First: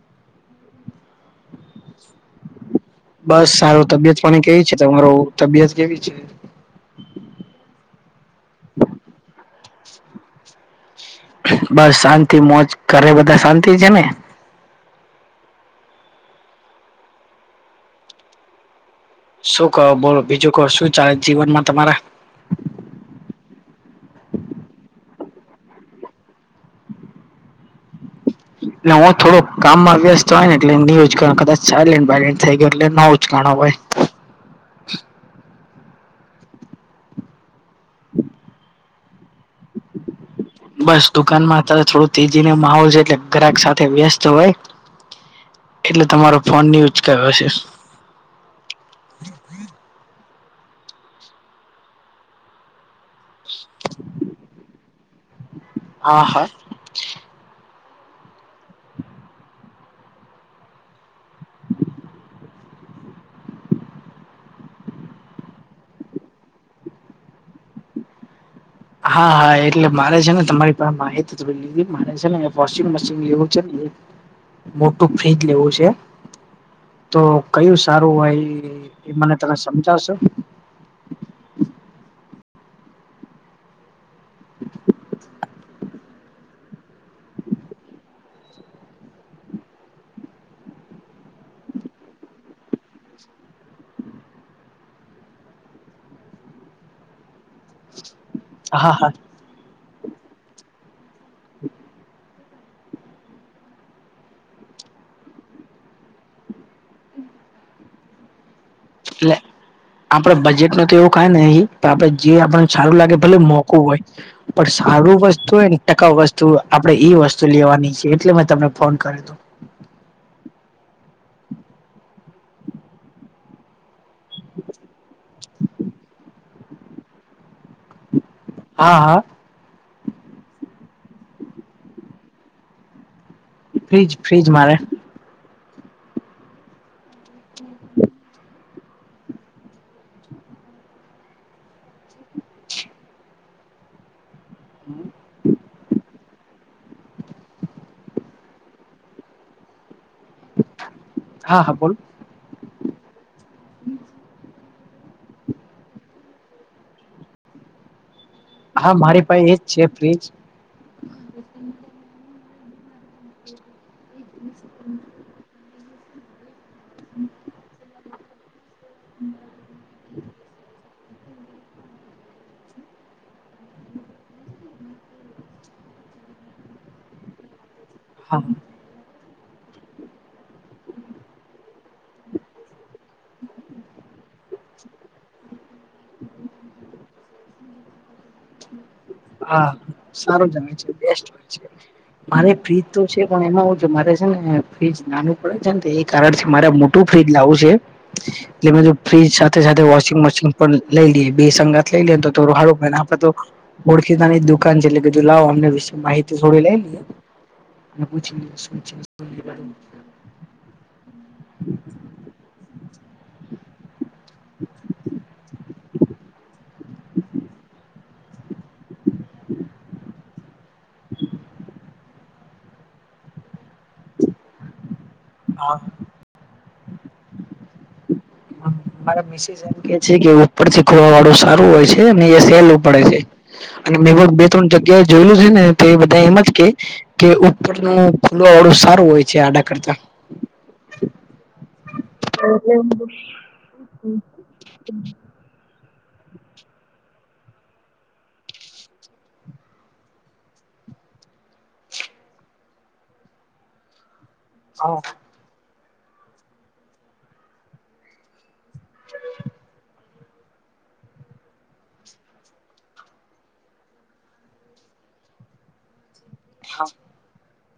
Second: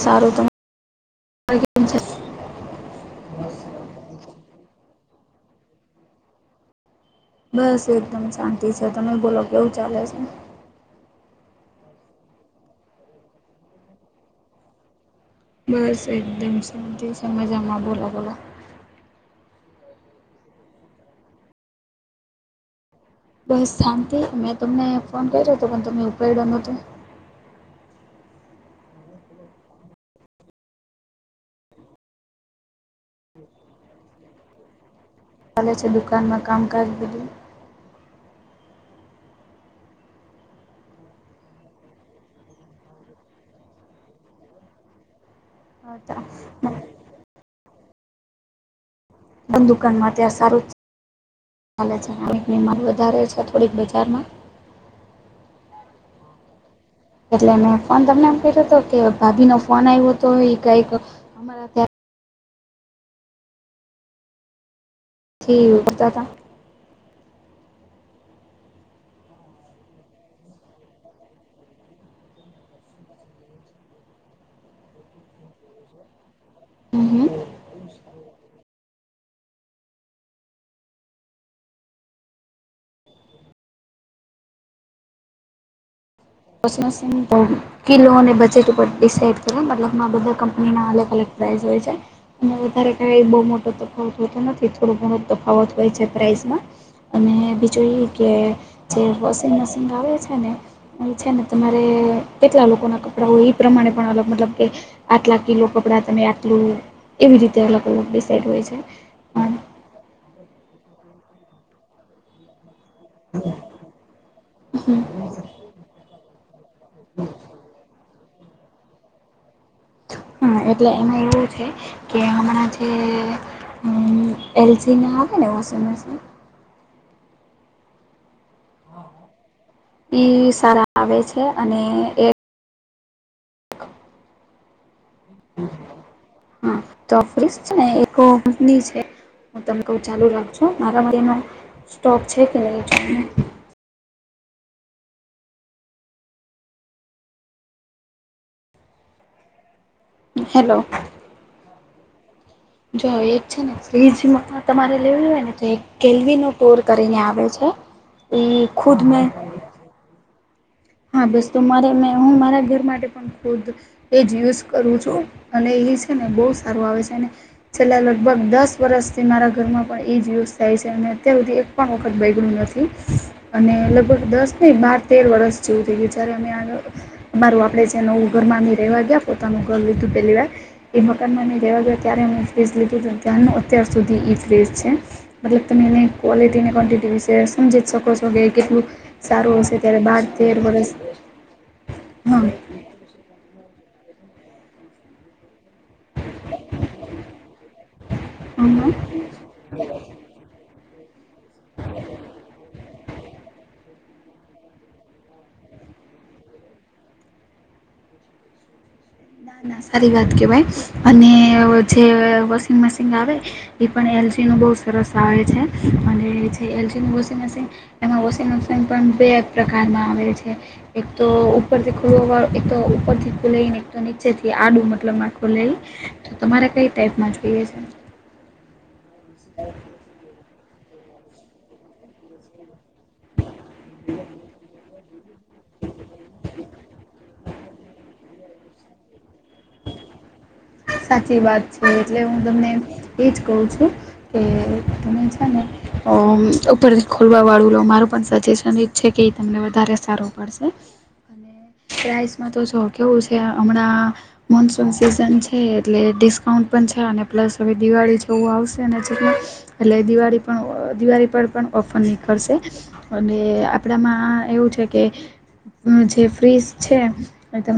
સારું ત કેમ છે? બસ સારું તબિયત પાણી કેવી છે તમાર તબિયત કેવી છે બસ એકદમ શાંતિ છે તમે બોલો કેવું ચાલે છે બસ શાંતિ મોજ ઘરે બધા શાંતિ છે ને બસ [unintelligible] એક દમ શંત છે મજામાં કો બોલો કહો શું ચાલે જીવનમાં તમારા બસ શાંતિ મેં તમને ફોન કર્યો હતો પણ તમે ઉપાડ્યો નહોતો એટલે હું થોડું કામમાં વ્યસ્ત હોય ને એટલે ન કદાચ સાલેન્ટ બાયલેન્ટ થઈ ગયો એટ ન ઊંચકણો હોય કેવું ચલે છે દુકાનમાં કામકાજ દું બસ દુકાનમાં અત્યારે થોડો તેજી નો માહોલ છે એટલે ગ્રહક સાથે વ્યસ્ત હોય એટલે તમારો ફોન ની ઉચકાયો હશે દુકાનમાં ત્યાં સારું જ ચાલે છે તેજી વધારે છે થોડીક બજારમાં હા હા એટલે મેં ફોન તમને એમ કર્યો હતો કે ભાભી નો ફોન આવ્યો હતો કઈક અમારા ત્યાં [unintelligible] ઠીક દાદા હા હા એટલે મારે છે ને તમારી માહિતી થડી મારે છે ને વોશિંગ મશીન લવું છે ને મોટું ફ્રીઝ લેવું છે હમ્મ તો હમ્મ. કયું સારું હોય એ મને તને સમજાવશો [inaudible] પ્રશન સન બહુ [unintelligible] કિલો અને બજેટ ઉપર ડિસઇડ કરે મતલબમાં બધા કંપનીના અલગ અલગ પ્રાઇસ હોય છે અને વધારે કંઈ બહુ મોટો તફાવત હોતો નથી થોડો ઘણો તફાવત હોય છે પ્રાઇસમાં અને બીજું એ કે હા જે હા વોશિંગ મશીન આવે છે ને છે ને તમારે કેટલા લોકો ના કપડા હોય એ પ્રમાણે પણ અલગ અલગ મતલબ કે આટલા કિલ્લો કપડાં તમે આટલું એવી રીતે અલગ અલગ ડિસાઇડ હોય છે એટલે આપડે બજેટ ન તો એવું કાય નેય આપડે. સારું લાગે ભલે મોઘુ હોય પણ સારું વસ્તુ હોયને ટકાઉ વસ્તુ આપડે એઈ વસ્તુ લેવાની છે એટલે મેં તમને ફોન કર્યો તો એટલે એમાં એવું છે કે હમણાં જે એલ જીને હવાને [inaudible] [inaudible] હું છે મ છે હા હા ઈ સારા આવે છે અને એક ફ્ર્રીજ ફ્રીજ મારે હા તો [unintelligible] છે ને એક કંપની છે. હું તમને કહું ચાલુ રાખજો મારા [unintelligible] સ્ટોક છે [unintelligible] હમ હેલો હા હા બોલ જો એક છે ને ફ્રીજી મા કાન તમારે લેવું હોય ને તો એક કેલવીનેટર પૂર કરીને આવે છે. એ હા ખુદ મારી મેં પાસે એજ છે ફ્રીજ હા બસ તો મારે મે હું મારા ઘર માટે પણ ખુદ એ જ યુઝ કરું છું અને એ છે ને બહુ સારું આવે છે અને છેલ્લા લગભગ દસ વર્ષથી મારા ઘરમાં પણ એ જ યુઝ થાય છે. અને અત્યાર સુધી એક પણ વખત બગડ્યું નથી અને લગભગ દસ ને બાર તેર વરષ [unintelligible] વિચારોને આગળ મારું આપડે જે નવું હા. ઘર માંને તેના આગળ પોતાનું ઘર લીધું પહેલા એ મકાનમાં અમેં રેવા ગયા ત્યારનુ એ ફ્રીઝ લીધું ત્યાંનું અત્યાર સુધી એ ફ્રીઝ છે. મતલબ તમે એને ક્વોલિટીને ક્વોન્ટિટી વિશે સમજી જ શકો છો એ કે કેટલું સારું હશે ત્યાર બાદ એ કંપની છે બેસ્ટ હોઇ હં છે [unintelligible] પણ એમાં મારે છે ને ફ્રીજ નાનું પડે છેને એ કારણ મારે મોટું ફ્રીજ લાવું છે. એટલે હં મે ફ્રીજ સાથે સાથે વોશિંગ મશીન પણ લઈ લઈએ બે સંગાત લઈ લઈ તો થોડું હારું આપે તો ઓળખી તાની દુકાન છે એટલે બીધું લાવો અમને વિશે માહિતી થોડી લે પૂછી [unintelligible] [unintelligible] ના ના સારી વાત કેવાય અને જે વોશિંગ મશીન આવે એ પણ એલજીનું બોવ સરસ આવે છે અને જે એલજીનું મશીન એમાં વોશિંગનું પણ બે પ્રકારમાં આવે છે એક તો ઉપર [unintelligible] વા એક તો ઉપર થી ખુલે ને એક તો નીચે થી આડુ મતલબ ખુલે હા તો તમારે કઈ ટાઈપમાં જોઈએ છે. મારા મિસીસ એમ કે છે કે ઉપર થી ખોલવા વાળું સારું હોય છે ને [unintelligible] પડે છે અને મ બે ત્રણ જગ્યાએ જોયેલું છે ને તે બધા એમ જ કે કે ઉપરનું ખુલવાળું સારું હોય છે આના કરતા સાચી વાત છે એટલે હું તમને એજ કહું છું કે તમે છે ને [unintelligible] [inaudible] ઉપરથી ખોલવા વાળું લો મારું પણ સજેશન એ જ છે કે એ તમને વધારે સારું પડશે. [unintelligible] પ્રાઈઝનુ તો શુ કેવું હમણાં હા મોનસૂન સિઝન છે એટલે ડિસ્કાઉન્ટ પણ છે અને પ્લસ હવે દિવાળી જવું આવશે ને જેટલે એટલે દિવાળી પણ દિવાળી પર પણ ઓફર નીકળશે અને આપડામાં એવું છે કે જે ફ્રીઝ હા છે એ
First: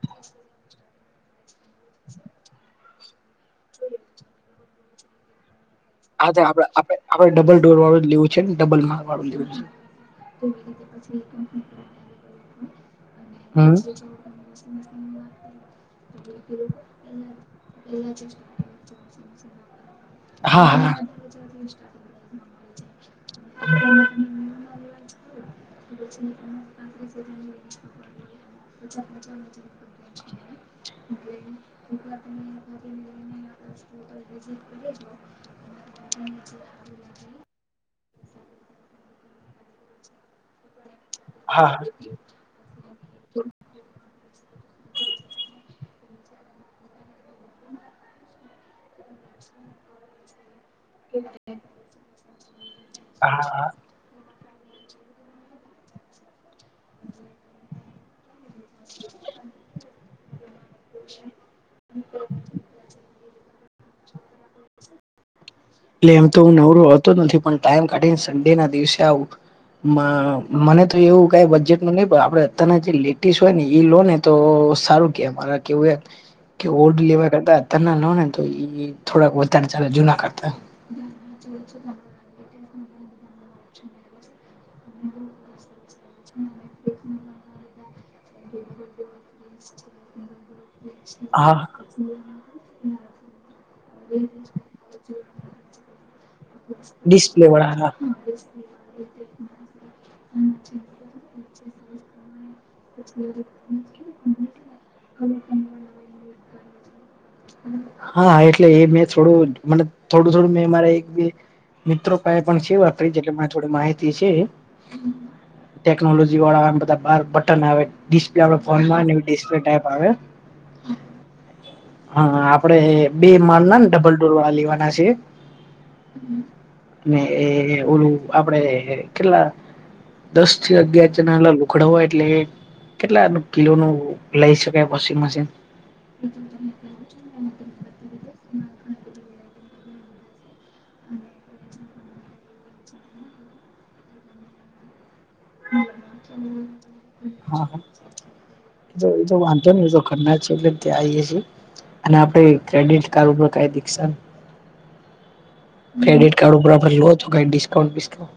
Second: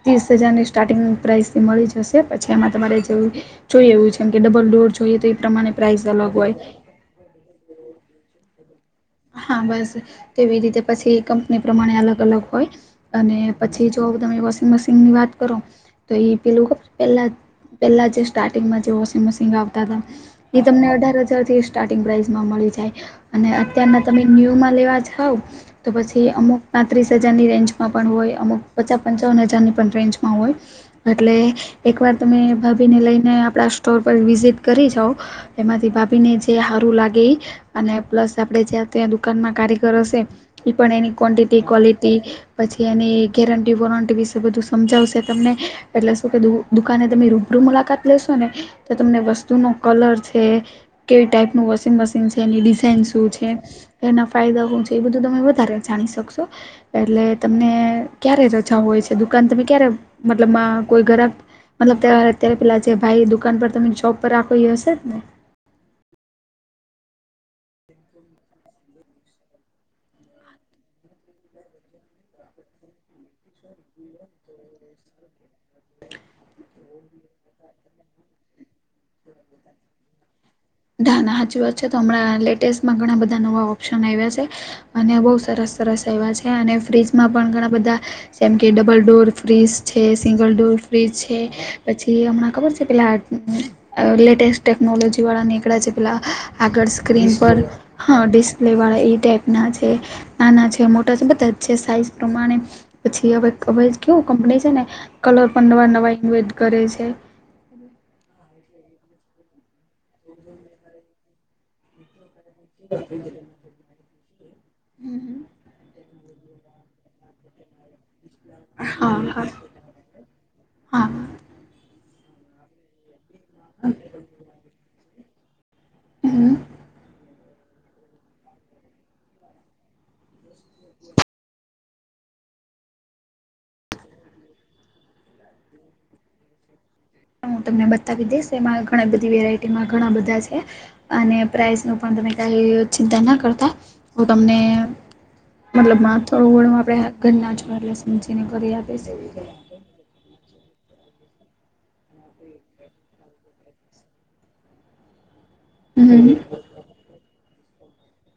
[unintelligible] વીસ હજારની સ્ટાર્ટિંગ પ્રાઇસથી મળી જશે પછી એમાં તમારે જેવું જોઈ એવું છેમ કે ડબલ ડોર જોઈએ તો એ પ્રમાણે પ્રાઇસ અલગ આજ હોય આપ આપે આપડે ડબલ ડોર વાળું લેવું છે ને ડબલ મા હા બસ તેવી રીતે પછી કંપની પ્રમાણે અલગ અલગ હોય અને હમ્મ પછી જો તમે વોશિંગ મશીન ની વાત કરો તો એ પેલું ખબર પેલા પેલા જે સ્ટાર્ટિંગમાં જે વોશિંગ મશીન આવતા હતા એ હા તમને હા અઢાર હજાર સ્ટાટિન્ગ થી પ્રઇઝ મળી જાય અને અત્યારના તમે ન્યૂમાં લેવા જાવ તો પછી અમુક પાંત્રીસ હજારની રેન્જમાં પણ હોય અમુક પચાસ પંચાવન હજારની પણ રેન્જમાં હોય એટલે એકવાર તમે ભાભીને લઈને આપણા સ્ટોર પર વિઝિટ કરી જાાવ એમાંથી ભાભીને જે સારું લાગે એ અને પ્લસ આપડે જ્યાં ત્યાં દુકાનમાં કારીગર હશે એ પણ એની ક્વન્ટિટી હા ક્વોલિટી પછી એની ગેરંટી વોરંટી વિશે બધું સમજાવશે તમને શું દુકાને તમે રૂબરૂ મુલાકાત લેશો ને તો તમને વસ્તુ નો કલર છે કેવી ટાઈપનું વોશિંગ મશીન છે એની ડિઝાઇન શું હા છે હા એના ફાયદા શું છે એ બધું તમે વધારે જાણી શકશો એટલે તમને ક્યારે ર ઓછા હોય છે દુકાન તમે ક્યારે મતલબ કોઈ ઘરા મતલબ ત અત્યારે પેલા જે ભાઈ દુકાન પર તમે જોપ પર રાખો હશે ને. એટલે એમ તો હું નવરો હોતો નથી પણ ટાઈમ કાઢીને સડે ના દિવસે આવું. મને તો એવું કઈ બજેટ ન નઈ આપડે અત્યાર જે લેટેસ્ટ હોય ને એ લોન તો સારું કે મારા કેવું એ. કે ઓલડ લેવા કરતા અત્યાર ના લો ને તો થોડાક વધારે ચલે જૂના કરતા ના ના સાચી વાત છે તો હમણાં લેટેસ્ટમાં ઘણા બધા નવા ઓપ્શન આવ્યા છે. અને બહ સરસ સરસ એવા છે અને ફ્રીજમાં પણ ઘણા બધા જેમ કે double door double door fridge છે સિંગલ ડોર ફ્રીજ છે. હા પછી હમણાં ખબર છે પેલા લેટેસ્ટ ટેકનોલોજી વાળા નીકળ્યા છે પેલા અગળ સ્ક્રીન ડિસ્પ્લે પર વાળા હા ડિસ્ક લેવાળા એ ટાઈપ ના છે નાના છે મોટા છે બધા જ છે સાઈઝ પ્રમાણે પછી હવે હવે કેવું કંપની છે ને કલર પણ નવા નવા ઇન્વેટ કરે છે. હા એટલે એ મેં થોડું મ થોડું થોડું મેં મારે એક મિત્રો કસે પણ છે વાત કરી એટલે માર થોડી માહિતી છે ટેકનોલોજી વાળા બધા બાર બટન આવે ડિસ્પ્લે આવે ફોન માં હા એવી હા ડિસ્પ્લે ટાઈપ આવે હા હા આપડે બે માલ ના ને ડબલ ડોર વાળા લેવાના છે. હમ આપડે કેટલા દસ થી અગયાર જણા એલા લુખડવ હોય એટલે કેટલા કિલો ન લઈ શકાય વોશિંગ મશીન. હ. હમ. હું તમને બતાવી દઈશ એમાં ઘણી બધી વેરાયટીમાં ઘણા બધા છે અને પ્રાઈઝ નું પણ તમે કઈ ચિંતા ના કરતા હ તમને મતલબ માથોડું વડું આપણેે ઘરના જ વાલા સમજીને કરી આપ છે. જો ને ઘર છે એટલે તો ત્યાં આઇએ છે. અને આપડ ક્રેડિટ કાર્ડ ઉપર કઈ દીશ. હમ ક્રેડિટ્ડ ઉપર જો લો તો કઈ ડિસ્કાઉન્ટ બિસ્કાઉન્ટ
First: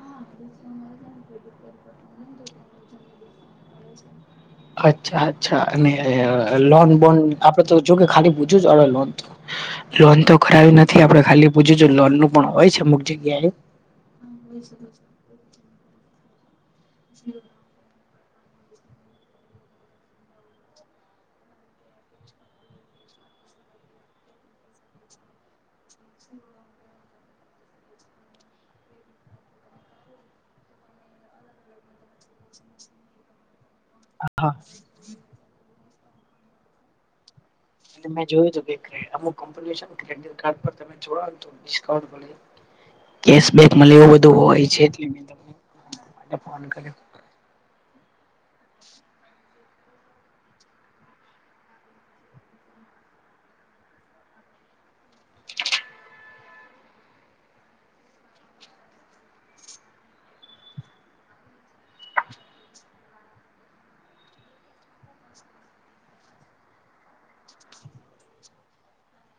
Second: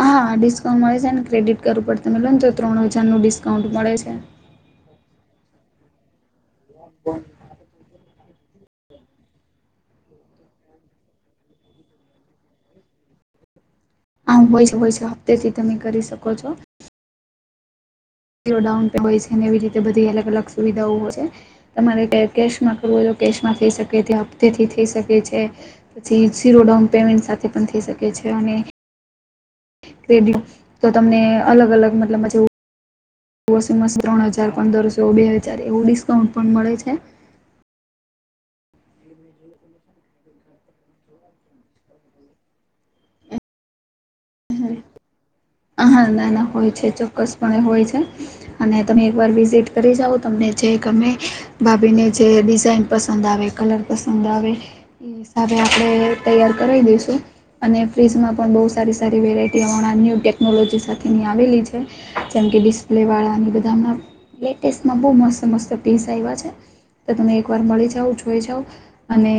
હા હા ડિસ્કાઉન્ટ મળે છે ને ક્રેડિટ કાર્ડ ઉપર તમે લો ને તો ત્રણ હજારનું ડિસ્કાઉન્ટ મળે છે. અચ્છા અચ્છા અને લોન બોન આપડે તો જો કે ખાલી પૂછું છું લોન તો લોન તો કરાયું નથી આપડે ખાલી પૂછું લોનનું પણ હોય છે અમુક જગ્યાએ. હોય હોય છે હપ્તેથી તમે કરી શકો છો. હમ. ઝીરો ડાઉન પ હોય છે ને એવી રીતે બધી અલગ અલગ સુવિધાઓ હોય છે. તમારે કેશમાં કરવું કેશમાં થઈ શકે તે હપતીથી થઈ શકે છે. પછી ઝીરો ડાઉન પેમેન્ટ સાથે પણ થઈ શકે છે અને ક્રેડિટ તો તમને અલગ અલગ મતલબ, વોશિંગ મશીન ત્રણ હજાર હા પંદર સ તો બે હજાર એવું ડિસ્કાઉન્ટ પણ મળે છે. એટલે મેં જોયું તું કે અમુક કંપનીઓ છે ને ક્રેડિટ કાર્ડ તમે જોડનું તો ડિસ્કાઉન્ટ મળે કેશબેક મલે એવું બધું હોય છે હા ના એટલે [inaudible] ના ફોન હોય છે કર્યો. ચોક્કસપણે હોય છે અને તમે એકવાર વિઝિટ કરી જાઓ તમને છે ગમે ભાભીને જે ડિઝાઇન પસંદ આવે કલર પસંદ આવે એ હિસાબે આપણે તૈયાર કરાઈ દઈશું અને ફ્રીજમાં પણ બહુ સારી સારી વેરાયટી હમણાં ન્યૂ ટેકનોલોજી સાથેની આવેલી છે. જેમ કે ડિસ્પ્લે વાળાની બધામાં લેટેસ્ટમાં બહુ મસ્ત-મસ્ત પીસ આવ્યા છે. તો તમે એકવાર મળી જાઓ, જોઈ જાઓ અને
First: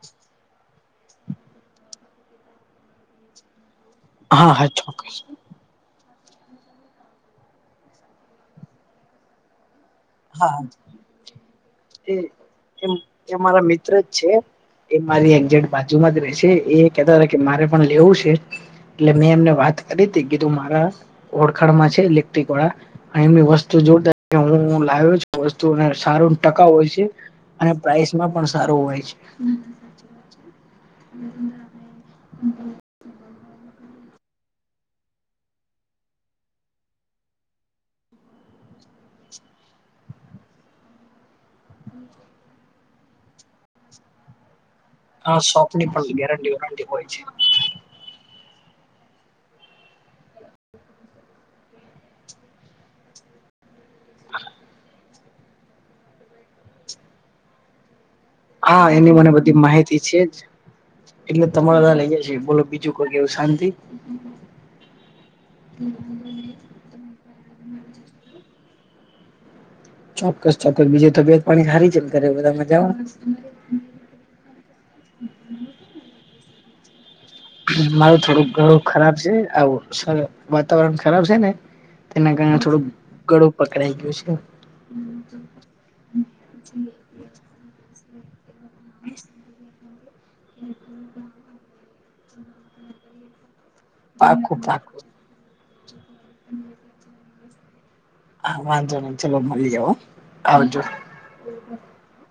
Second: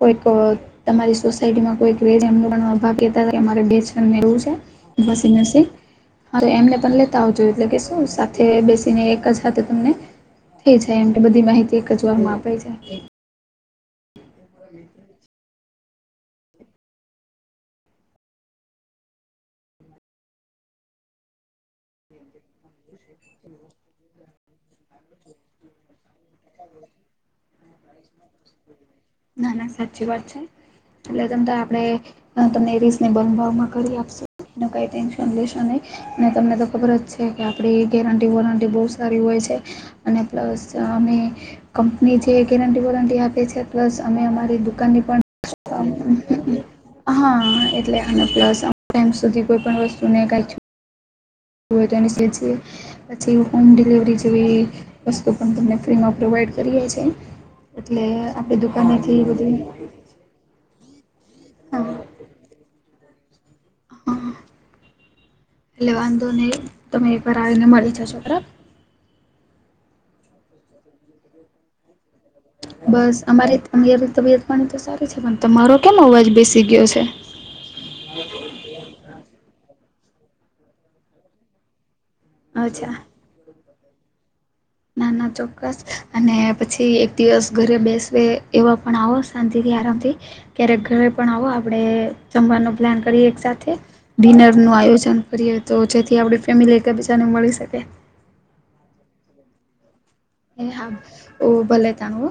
કોઈક અહ તમારી સોસાયટીમાં કોઈક [unintelligible] રેય છે એમનું પણ આમ કહેતા હતા કે અમારે. [unintelligible] એમને [inaudible] વું હા છે હા ચોક્કસ વોશિંગ મશીન. હા તો એમને પણ લેતા આવજો એટલે કે શું સાથે બેસીને એક જ હાથે તમને- હા થઈ જાય એમ કે બધી માહિતી એક જ એ વારમાં અપાઈ જાય. એ અમારા મિત્ર જ છે. એ મારી એક્જેક્ટ બાજુમાં જ રે છે એ કેતા કે મારે પણ લેવું છે. એટલે મેં એમને વાત કરી હતી કીધું મારા ઓળખાણ માં છે ઇલેક્ટ્રિક વાળા એમની વસ્તુ જોતા હુ લાવ્યો છું એ વસ્તુ સારો ટકાઉ હોય છે. અને પ્રાઇસ માં પણ સારું હોય છે. ના ના સાચી વાત છે. એટલે તમ તો આપણે તમને રીઝનેબલ ભાવમાં કરી આપશે, ને કાઈ ટેન્શન લેશો નહી. અને તમને તો ખબર જ છે કે આપડી ગેરંટી વોરંટી બહુ સારી હોય છે. અને પ્લસ અમે કંપની જે ગેરંટી વોરંટી આપે છે પ્લસ અમે અમારી દુ દુકાનની પણ આ શોપની પણ ગેરંટી વોરંટી હોય છે. હા એટ એટલે અને પ્લસ આપણે એમ સુધી કોઈ પણ વસ્તુ ને કાંઈ થી યુ હોય તો સેજયે પછી હોમ ડિલિવરી જેવી વસ્તુ પણ તમને ફ્રીમાં પ્રોવાઈડ કરીએ છીએ. એટલે આપણી હા એની દુકાનેથી મને બધી માહિતી છે જ એટલે હા તમારા લઈ જશે બોલો બીજું કોઈ કેવું શાંતિ. [inaudible] ‌. હા એટલે વાંધો નહીં તમે એક વાર આવીને મળી જશો બરાબ ચોક્કસ-ચોક્કસ બીજું તબિયત-પાણી હારી છે ઘરે બધાય મ બસ અમારી તમારી તબિયત-પાણી તો સારી છે પણ તમારો કેમ અવાજ બેસી ગિયો છે. મારું થોડું ગળું ખરાબ છે આવું સર વાતાવરણ ખરાબ છે ને તેના કારણે થોડુંક અચ્છા ગળું પકડાઈ ગિયું છે. નાના ચોક્કસ અને પછી એક દિવસ ઘરે બેસવે એવા પણ આવો શાંતિથી આરામથી ક્યારેક ઘરે પણ આવો આપણે જમવાનું પ્લાન કરીએ એક સાથે ડિનર પાકું નું પાકું આયોજન કરીએ તો જેથી આપણે ફેમિલી કેપચને એક બીજાને મળી શકે. હા વાંધો નઈ ચલો મલીએ હો. એ હા ઓ ભલે તાનુ હો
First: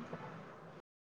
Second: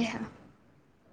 એ હા.